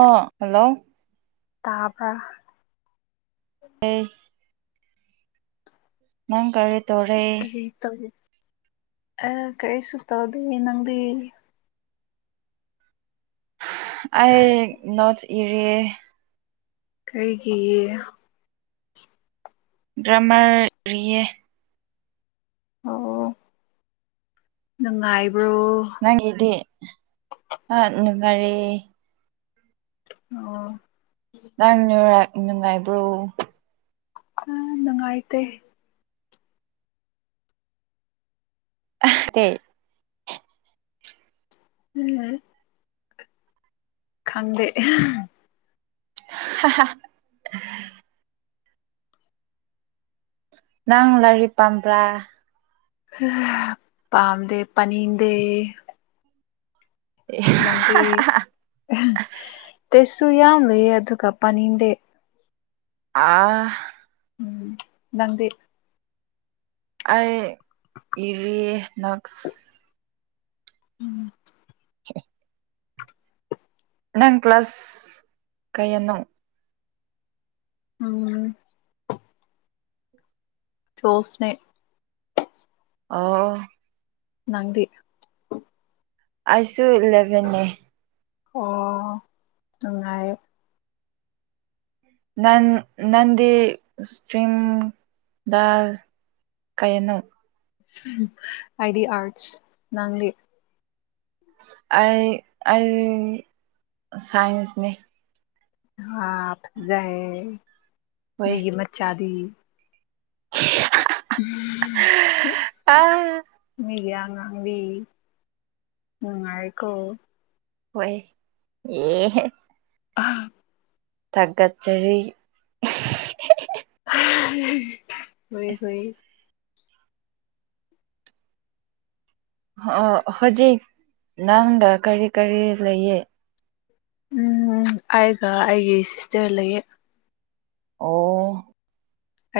ꯑꯣ ꯍꯜꯂꯣ ꯇꯥꯕꯔꯥ ꯑꯥ ꯅꯪ ꯀꯔꯤ ꯇꯧꯔꯦ꯫ ꯀꯔꯤ ꯑ ꯀꯩꯁꯨ ꯇꯧꯗꯦ ꯅꯪꯗꯤ꯫ ꯑꯩ ꯅꯣꯠꯁ ꯏꯔꯤꯌꯦ꯫ ꯀꯩꯒꯤ꯫ ꯗꯔꯤꯝꯌꯦ꯫ ꯑꯣ ꯅꯨꯡꯉꯥꯏꯕ꯭ꯔꯣ ꯅꯪꯒꯤꯗꯤ ꯅꯨꯡꯉꯥꯏꯔꯤ꯫ ꯑꯣ ꯅꯪ ꯅꯨꯡꯉꯥꯏꯕ꯭ꯔꯣ ꯑ ꯅꯨꯡꯉꯥꯏꯇꯦ꯫ [unintelligible] [inaudible] ꯈꯪꯗꯦ꯫ ꯍ ꯍ ꯅꯪ ꯂꯥꯏꯔꯤ ꯄꯥꯝꯕ꯭ꯔꯥ ꯄꯥꯝꯗꯦ ꯄꯥꯅꯤꯡꯗꯦ꯫ ꯅꯪꯗꯤ ꯇꯦꯁꯁꯨ ꯌꯥꯝ ꯂꯩꯌꯦ ꯑꯗꯨꯒ ꯄꯥꯅꯤꯡꯗꯦ꯫ ꯑꯥ ꯅꯪꯗꯤ꯫ ꯑꯩ ꯏꯔꯤꯌꯦ ꯅꯁ ꯎꯝ [inaudible] ꯅꯪ ꯀ꯭ꯂꯥꯁ ꯀꯌꯥꯅꯣ꯫ ꯎꯝ ꯇꯣꯜꯐꯁꯅꯦ꯫ ꯑꯣ ꯅꯪꯗꯤ꯫ ꯑꯩꯁꯨ ꯏꯠꯂꯦꯕꯦꯟꯅꯦ꯫ ꯑꯣ ꯅꯨꯡꯉꯥꯏ ꯑꯦ꯫ ꯅꯪ ꯅꯟꯗꯤ ꯏꯁꯇ꯭ꯔꯤꯝ ꯗ ꯀꯌꯥꯅꯣ? ꯑꯥꯏꯗꯤ ꯑꯥꯔꯠꯁ ꯅꯪꯗꯤ꯫ ꯑꯩ ꯑꯩ ꯁꯥꯏꯟꯁꯅꯦ꯫ ꯍꯥ ꯐꯖꯩ ꯍꯣꯏ ꯃꯤꯒꯤ ꯃꯆꯥꯗꯤ꯫ [unintelligible] ꯑ ꯃꯤꯒ ꯉꯥꯡꯗꯤ ꯅꯨꯡꯅꯥꯏꯔꯤ ꯀꯣ꯫ ꯍꯣꯏ ꯑꯦ ꯑꯍ ꯊꯥꯒꯠꯆꯔꯤ꯫ ꯍ ꯍ ꯑꯣ ꯍꯧꯖꯤꯛ ꯅꯪꯒ ꯀꯔꯤ ꯀꯔꯤ ꯂꯩꯌꯦ꯫ ꯎꯝ ꯑꯩꯒ ꯑꯩꯒꯤ ꯁꯤꯁꯇꯔ ꯂꯩꯌꯦ꯫ ꯑꯣ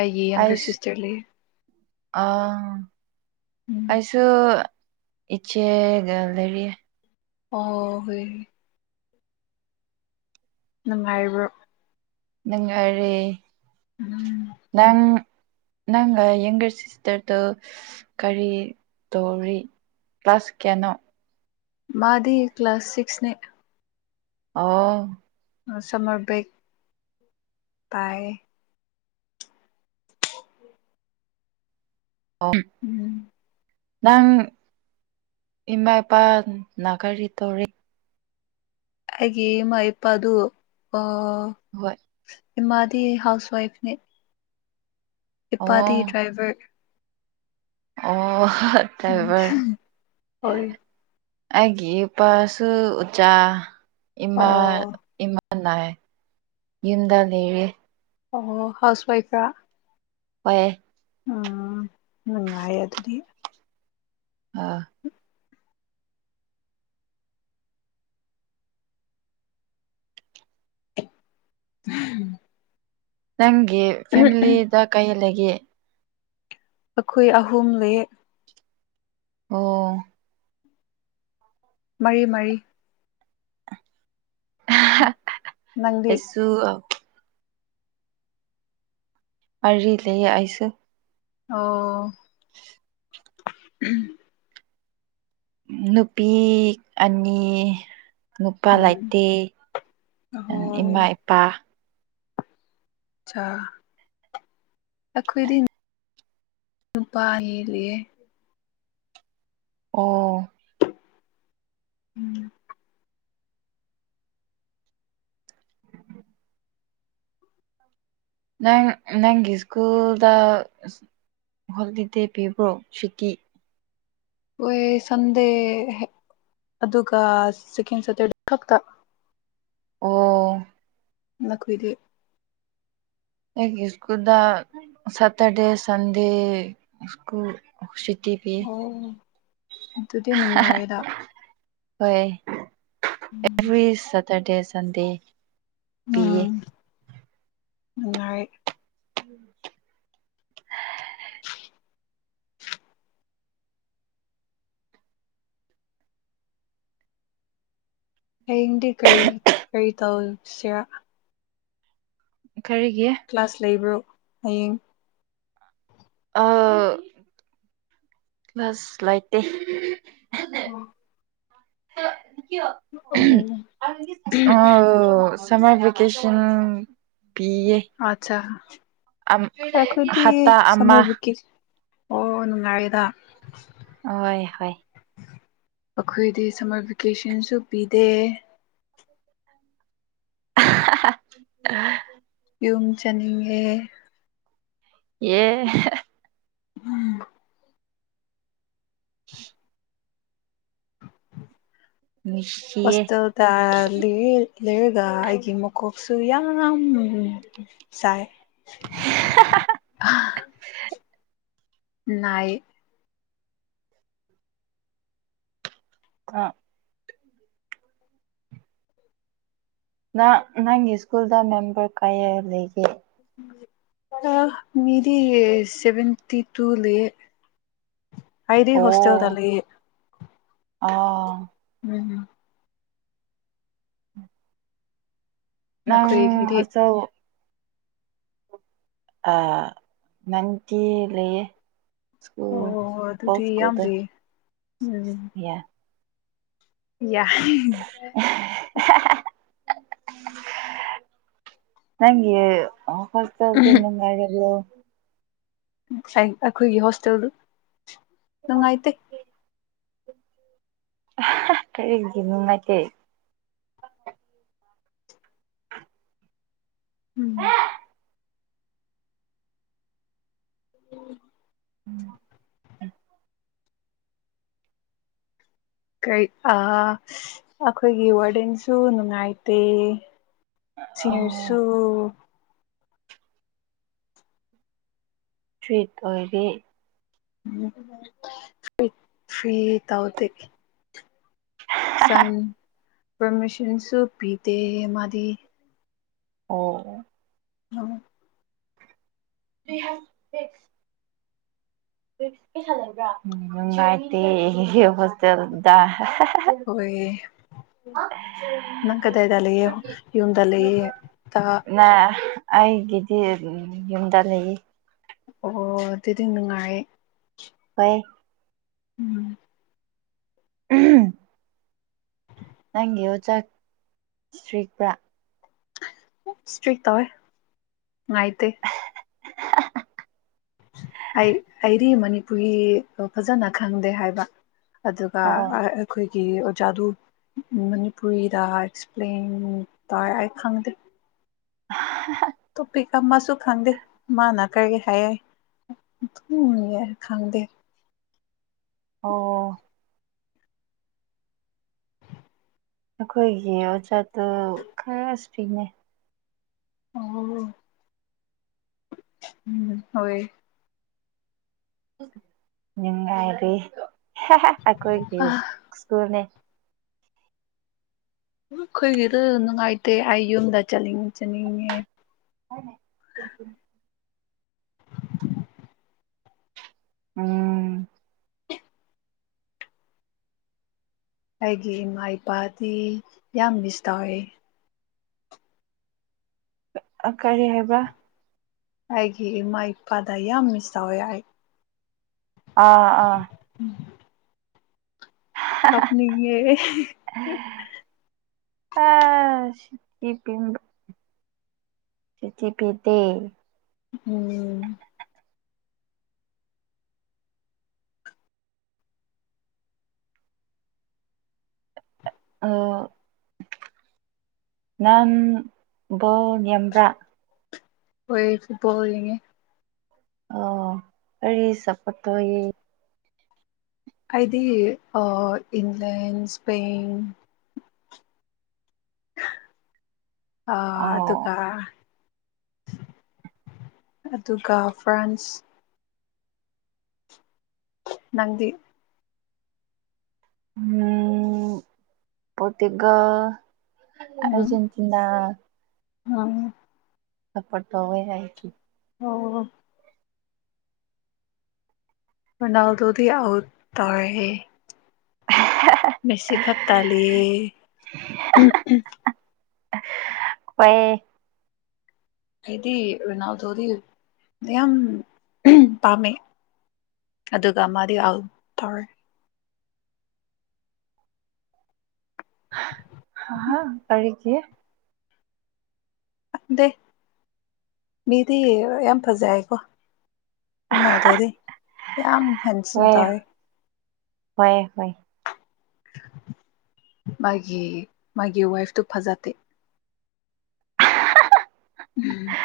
ꯑꯩꯒꯤ ꯌꯪꯒꯔ ꯁꯤꯁꯇꯔꯂꯤ ꯑ ꯎꯝ ꯑꯩꯁꯨ ꯏꯆꯦꯒ ꯂꯩꯔꯤ ꯑꯣ ꯍꯣꯏ ꯅꯨꯡꯉꯥꯏꯕ꯭ꯔꯣ ꯪ ꯑꯔꯤ ꯎꯝ ꯅꯪ ꯅꯪꯒ ꯌꯦꯡꯒꯔ ꯁꯤꯁꯇꯔꯗ ꯀꯔꯤ ꯇꯧꯔꯤ ꯀ꯭ꯂ꯭ꯂꯥꯁ ꯀꯩꯅꯣ ꯃꯥꯗꯤ ꯀ꯭ꯂꯥꯁ ꯁꯤꯛꯁꯅꯤ ꯑ ꯁꯝꯃꯔ ꯕ꯭ꯔꯦꯛ ꯇꯥꯏ ꯑꯣ ꯎꯝ ꯅꯪ ꯏꯃꯥ ꯏꯄꯥ ꯅꯥꯒꯥꯔꯤ ꯇꯧꯔꯤ ꯑꯩꯒꯤꯦꯃ ꯏꯄꯥ ꯑꯗꯨ ꯑ ꯍꯣꯏ ꯃꯥꯗꯤ ꯍꯥꯎꯁ ꯋꯥꯏꯐꯅꯦ ꯑꯣ ꯏꯄꯥꯗꯤ ꯗ꯭ꯔꯥꯏꯕꯔ ꯑꯣ ꯎꯝ ꯇꯕ ꯍꯣꯏ ꯍꯥꯏꯦꯄꯥꯁꯨ ꯎ ꯎꯆꯆ ꯏꯃꯥ ꯑꯣ ꯏꯃ ꯌꯨꯝꯗ ꯂꯩꯔꯤ ꯑꯣ ꯍꯥꯎꯁ ꯋꯥꯏꯐ ꯍꯣꯏ ꯎꯝ ꯅꯨꯡꯉꯥꯏ ꯑꯗꯨꯗꯤ ꯑꯣ ꯎꯝ ꯅꯪꯒꯤ ꯐꯦꯃꯤꯂꯤꯗ ꯀꯩꯗꯒꯤ ꯑꯩꯈꯣꯏ ꯑꯍꯨꯝ ꯂꯩ ꯑꯣ ꯃꯔꯤ ꯃꯔꯤ ꯅꯪꯗꯤ ꯑꯁꯨꯁꯨ ꯑꯔꯤ ꯂꯩ ꯑꯩꯁꯨꯦ ꯑꯣ [unintelligible] ꯎꯝ ꯅꯨꯄꯤ ꯑꯅꯤ ꯅꯨꯄꯥ ꯎꯝ ꯂꯩꯥꯏꯇꯦ ꯑꯍꯣ ꯏꯃꯥ ꯏꯄꯥ ꯑꯈꯣꯏꯗꯤ ꯅꯨꯄꯥ ꯑꯣ ꯎꯝ ꯅꯪ ꯅꯪꯒꯤ ꯁ꯭ꯀꯨꯜꯗ ꯍꯣꯂꯤꯗꯦ ꯄꯤꯕ꯭ꯔꯣ ꯁꯨꯇꯤ ꯍ ꯁꯟꯗꯦ ꯑꯗꯨꯒ ꯁꯀꯦꯟꯇ ꯍꯛꯇ ꯑꯣ ꯅꯈꯣꯏꯗꯤ ꯂꯩ ꯁꯀꯨꯜꯗ ꯁꯇꯔꯗꯦ ꯁꯟꯗꯦ ꯁꯀꯨꯜ ꯁꯇ ꯄꯤ ꯑꯣ ꯑꯗꯨꯗꯤ ꯅꯨꯡꯉꯥꯏꯔꯦꯗ ꯍꯣꯏ ꯎꯝ ꯑꯦꯚ꯭ꯔꯤ ꯁꯇꯔꯗꯦ ꯁꯟꯗꯦ ꯄꯤꯌꯦ ꯎꯝ ꯅꯨꯡꯉꯥꯏ ꯎꯝ ꯍꯌꯦꯡꯗꯤ ꯀꯔꯤ ꯀꯔꯤ ꯇꯧꯁꯦ ꯀꯔꯤꯒꯤ ꯀ꯭ꯂꯥꯁ ꯂꯩꯕ꯭ꯔꯣ ꯍꯌꯦꯡ ꯑ ꯂꯁ ꯂꯥꯏꯇ ꯎꯝ ꯑ ꯁꯃꯔ ꯚꯦꯀꯦꯁꯟ ꯄꯤꯌꯦ ꯑꯆꯥ ꯑꯝ ꯄꯈꯗꯤ ꯍꯞꯇꯥ ꯁ ꯑꯃ ꯑꯣ ꯅꯨꯡꯉꯥꯏꯔꯤꯗ ꯍꯣꯏ ꯍꯣꯏ ꯑꯩꯈꯣꯏꯗꯤ ꯁꯝꯃꯔ ꯚꯦꯀꯦꯁꯟꯁꯨ ꯄꯤꯗꯦ ꯎ [unintelligible] ꯌꯨꯝ ꯆꯅꯤꯡꯉꯦ ꯌꯦ ꯎꯝ ꯁ ꯇꯜꯂꯤ ꯂꯩꯔꯒ ꯑꯩꯒꯤ ꯃꯀꯣꯛꯁꯨ ꯌꯥꯝ ꯌꯥꯝ ꯆꯥꯏ ꯑ ꯅꯥꯏ ꯑ ꯅ ꯅꯪꯒꯤ ꯁ꯭ꯀꯨꯜꯗ ꯃꯦꯝꯕꯔ ꯀꯌꯥ ꯂꯩꯒꯦ ꯃꯦꯔꯤ ꯁꯦꯚꯦꯟꯇꯤ ꯇꯨ ꯂꯩ ꯍꯗꯤ ꯍꯣꯁꯇꯦꯜꯗ ꯂꯩ ꯑꯣ ꯎꯝꯝ ꯅꯪ ꯅꯈꯣꯏꯒꯤꯗꯤ ꯍꯁ ꯑ ꯅꯪꯀ ꯂꯩꯌꯦꯦ ꯑꯣ ꯁꯨ ꯑꯗꯨꯗꯤ ꯌꯥꯝ ꯍꯐꯀꯗ ꯂꯩꯌꯦ ꯎꯝ ꯌꯥ ꯌꯥꯏ [unintelligible] ꯅꯪꯦ ꯍꯁꯁꯨ ꯅꯪ ꯍꯥꯏꯗꯣ ꯉ ꯑꯩꯈꯣꯏꯒꯤ ꯍꯣꯁꯇꯦꯜꯗꯨ ꯅꯨꯡꯉꯥꯏꯇꯦ ꯀꯔꯤꯒꯤ ꯅꯨꯡꯉꯥꯏꯇꯦ ꯎꯝ ꯎ ꯎꯝ ꯎ ꯀꯩ ꯑꯩꯈꯣꯏꯒꯤ ꯋꯥꯔꯗꯦꯟꯁꯨ ꯅꯨꯡꯉꯥꯏꯇꯦ ꯑꯣ ꯁꯤꯅꯤꯔꯁꯨ ꯇ꯭ꯔꯤꯠ ꯑꯣꯏꯔꯤ ꯎꯝ ꯐꯤ ꯐꯤ ꯇꯥꯎꯗꯤ ꯁꯟ ꯄꯔꯃꯤꯁꯟꯁꯨ ꯄꯤꯗ ꯃꯥꯗꯤ ꯑꯣ ꯎꯝ ꯁ ꯎꯝ ꯉꯥꯏꯇ ꯍꯣꯁꯇꯦꯜꯗ ꯍꯣꯏ ꯅꯪ ꯀꯗꯩꯗ ꯂꯩꯦ ꯌꯎꯟꯗ ꯂꯩꯑꯦ ꯇ ꯅ ꯑꯩꯒꯤꯗꯤ ꯌꯨꯝꯗ ꯂꯩꯌꯦ ꯑꯣ ꯑꯗꯨꯗꯤ ꯅꯨꯡꯉꯥꯏ ꯍꯣꯏ ꯎꯝ ꯎꯝ ꯅꯪꯒꯤ ꯑꯣꯖꯥꯛ ꯇ꯭ꯔꯤꯛꯄ꯭ꯔꯥ ꯁꯇ꯭ꯔꯤꯛ ꯇꯋꯥꯦ ꯑꯥꯏꯇ [unintelligible] ꯑꯩ ꯑꯩꯗꯤ ꯃꯅꯤꯄꯨꯔꯤ ꯐꯖꯅ ꯈꯪꯗꯦ ꯍꯥꯏꯕ ꯑꯗꯨꯒ ꯑꯣ ꯑꯩꯈꯣꯏꯒꯤ ꯑꯣꯖꯥꯗꯨ ꯃꯅꯤꯄꯨꯔꯤꯗ ꯑꯦꯛꯁꯄ꯭ꯂꯦꯟ ꯇꯥꯏ ꯑꯩ ꯈꯪꯗꯦ [unintelligible] ꯇꯣ ꯄꯤ ꯀ ꯑꯃ ꯃꯥꯁꯨ ꯈꯪꯗꯦ ꯃꯥꯅꯥ ꯀꯔꯤꯒꯤ ꯍꯥꯏꯌꯏ ꯌꯥ ꯈꯪꯗꯦ ꯑꯣ ꯑꯩꯈꯣꯏꯒꯤ ꯑꯣꯖꯥꯠꯇꯨ ꯈꯔꯁꯨ ꯄꯤꯅꯩ ꯑꯣ ꯎꯝ ꯍꯣꯏ ꯅꯨꯡꯉꯥꯏꯔꯤ ꯑꯩꯈꯣꯏ ꯑ ꯁ꯭ꯀꯨꯜꯅꯦ ꯑꯩꯈꯣꯏꯒꯤꯗ ꯅꯨꯡꯉꯥꯏꯇꯦ ꯑꯩ ꯌꯨꯝꯗ ꯆꯠꯅꯤꯡꯉ ꯆꯠꯅꯤꯡꯉꯦ ꯍꯅꯦ ꯎꯝ ꯑꯩꯒꯤ ꯏꯃꯥ ꯏꯄꯥꯗꯤ ꯌꯥꯝ ꯃꯤꯁ ꯇꯧꯋꯦ ꯀꯔꯤ ꯍꯥꯏꯕ ꯑꯩꯒꯤ ꯏꯃꯥ ꯏꯄꯥꯗ ꯌꯥꯝ ꯃꯤꯁ ꯇꯧꯋꯦ ꯑꯩ ꯑꯥ ꯑꯥ ꯎꯝ ꯀꯞꯅꯤꯡꯉꯦ [unintelligible] ꯆ ꯆꯤ ꯄꯤꯗꯤ ꯎꯝ ꯅꯪꯕ ꯅꯦꯝꯕꯥ ꯑꯣꯏꯣꯏꯁꯤꯕꯣꯅꯤꯡꯦ ꯑꯣ ꯀꯔꯤ ꯁꯄꯣꯔꯠ ꯇꯧꯏ ꯑꯩꯗꯤ ꯏꯪꯂ꯭ꯂꯟ ꯁꯄꯩꯟ ꯑ ꯑꯣ ꯑꯗꯨꯒ ꯑꯗꯨꯒ ꯐ꯭ꯔꯥꯟꯁ ꯅꯪ ꯎꯝ ꯄꯇꯒ ꯑꯔꯖꯦꯟꯇꯤꯅꯥ ꯑ ꯊꯄꯠ ꯇꯧ ꯑꯣꯏ ꯌꯥꯁꯤ ꯑꯣ ꯃꯅ ꯑꯗꯨꯗꯤ ꯑꯥꯎ ꯇꯔ ꯃꯦꯁꯤ ꯈꯛꯇꯥ ꯂꯩ ꯍꯣꯏꯌꯦ ꯑꯩꯗꯤ ꯔꯣꯅꯥꯜꯗꯣꯗꯤ ꯌꯥꯝ ꯄꯥꯝꯃꯦ ꯑꯗꯨꯒ ꯃꯥꯗꯤ ꯑꯥꯎꯠ ꯗꯣꯔ ꯍ ꯍꯥ ꯀꯔꯤ ꯌꯦ ꯗꯦ ꯃꯤꯗꯤ ꯌꯥꯝ ꯐꯖꯩ ꯀꯣ ꯀꯅꯥꯗꯣꯔꯤ ꯌꯥꯝ ꯐꯦꯟꯁꯤꯟ ꯍꯣꯏ ꯇꯧꯋꯦ ꯍꯣꯏ ꯍꯣꯏ ꯃꯥꯒꯤ ꯃꯥꯒꯤ ꯋꯥꯏꯐ ꯇꯨ ꯐꯖꯗꯦ ꯎꯝ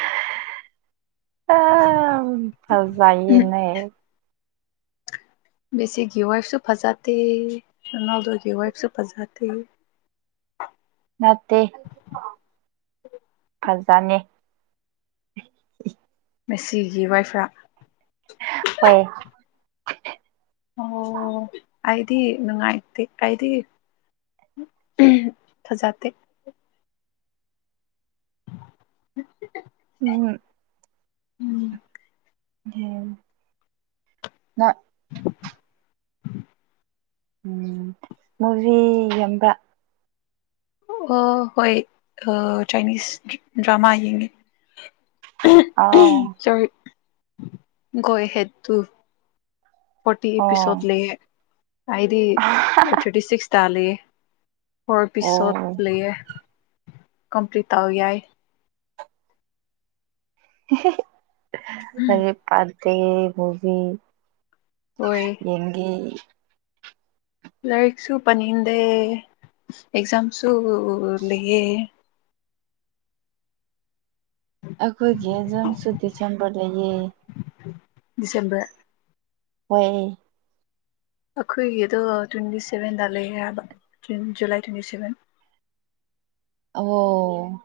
ꯑ ꯐꯥꯖꯥꯏꯌꯦꯅꯦ ꯃꯦꯁꯤꯒꯤ ꯋꯥꯏꯐꯁꯨ ꯐꯖꯥꯗꯦ ꯔꯣꯅꯥꯜꯗꯣ ꯒꯤ ꯋꯥꯏꯐꯁꯨ ꯐꯖꯗꯦ ꯅꯠꯇꯦ ꯐꯖꯅꯤ ꯃꯦꯁꯤꯒꯤ ꯋꯥꯏꯐꯔ ꯍꯣꯏ ꯑꯣ ꯑꯩꯗꯤ ꯅꯨꯡꯉꯥꯏꯇꯦ ꯑꯩꯗꯤ ꯐꯖꯗꯦ [inaudible] ꯎꯝ ꯎꯝ [unintelligible] [inaudible] ꯎꯝ ꯃꯣꯖꯤ ꯌꯨꯝꯗ ꯑꯣ ꯍꯣꯏ ꯑꯥ ꯆꯥꯏꯅꯤꯁ ꯗ꯭ꯔꯃꯥ ꯌꯦꯡꯉꯤ ꯑꯥꯎ ꯒꯣ ꯑꯦꯍꯦꯗ ꯇꯨ ꯐꯣꯔꯇꯤ ꯏꯄꯤꯁꯣꯠ ꯑꯣ ꯂꯩꯌꯦ ꯑꯩꯗꯤ ꯊꯥꯔꯇꯤ ꯁꯤꯛꯁ ꯇꯥꯜꯂꯤꯌꯦ ꯐꯣꯔ ꯑꯣ ꯏꯄꯤꯁꯣꯗ ꯂꯩꯌꯦ ꯀꯝꯄ꯭ꯂꯤꯠ ꯇꯧ ꯌꯥꯏ ꯂꯥꯏꯔꯤꯛ ꯄꯥꯗꯦ ꯃꯨꯚꯤ ꯍꯣꯏ ꯌꯦꯡꯒꯦ ꯂꯥꯏꯔꯤꯛꯁꯨ ꯄꯥꯅꯤꯡꯗꯦ ꯑꯦꯛꯖꯥꯝꯁꯨ ꯂꯩꯌꯦ ꯑꯈꯣꯏꯒꯤ ꯑꯦꯖꯥꯝꯁꯨ ꯗꯤꯁꯦꯝꯕꯔ ꯂꯩꯌꯦ ꯗꯤꯁꯦꯝꯕꯔ ꯍꯣꯏ ꯑꯈꯣꯏꯒꯤꯗꯣ ꯇ꯭ꯋꯦꯟꯇꯤ ꯁꯚꯦꯟꯗ ꯂꯩꯌꯦ ꯍꯥꯏꯕ ꯖꯨꯟ ꯖꯨꯂꯥꯏ ꯇ꯭ꯋꯦꯟꯇꯤ ꯁꯚꯦꯟ ꯑꯣ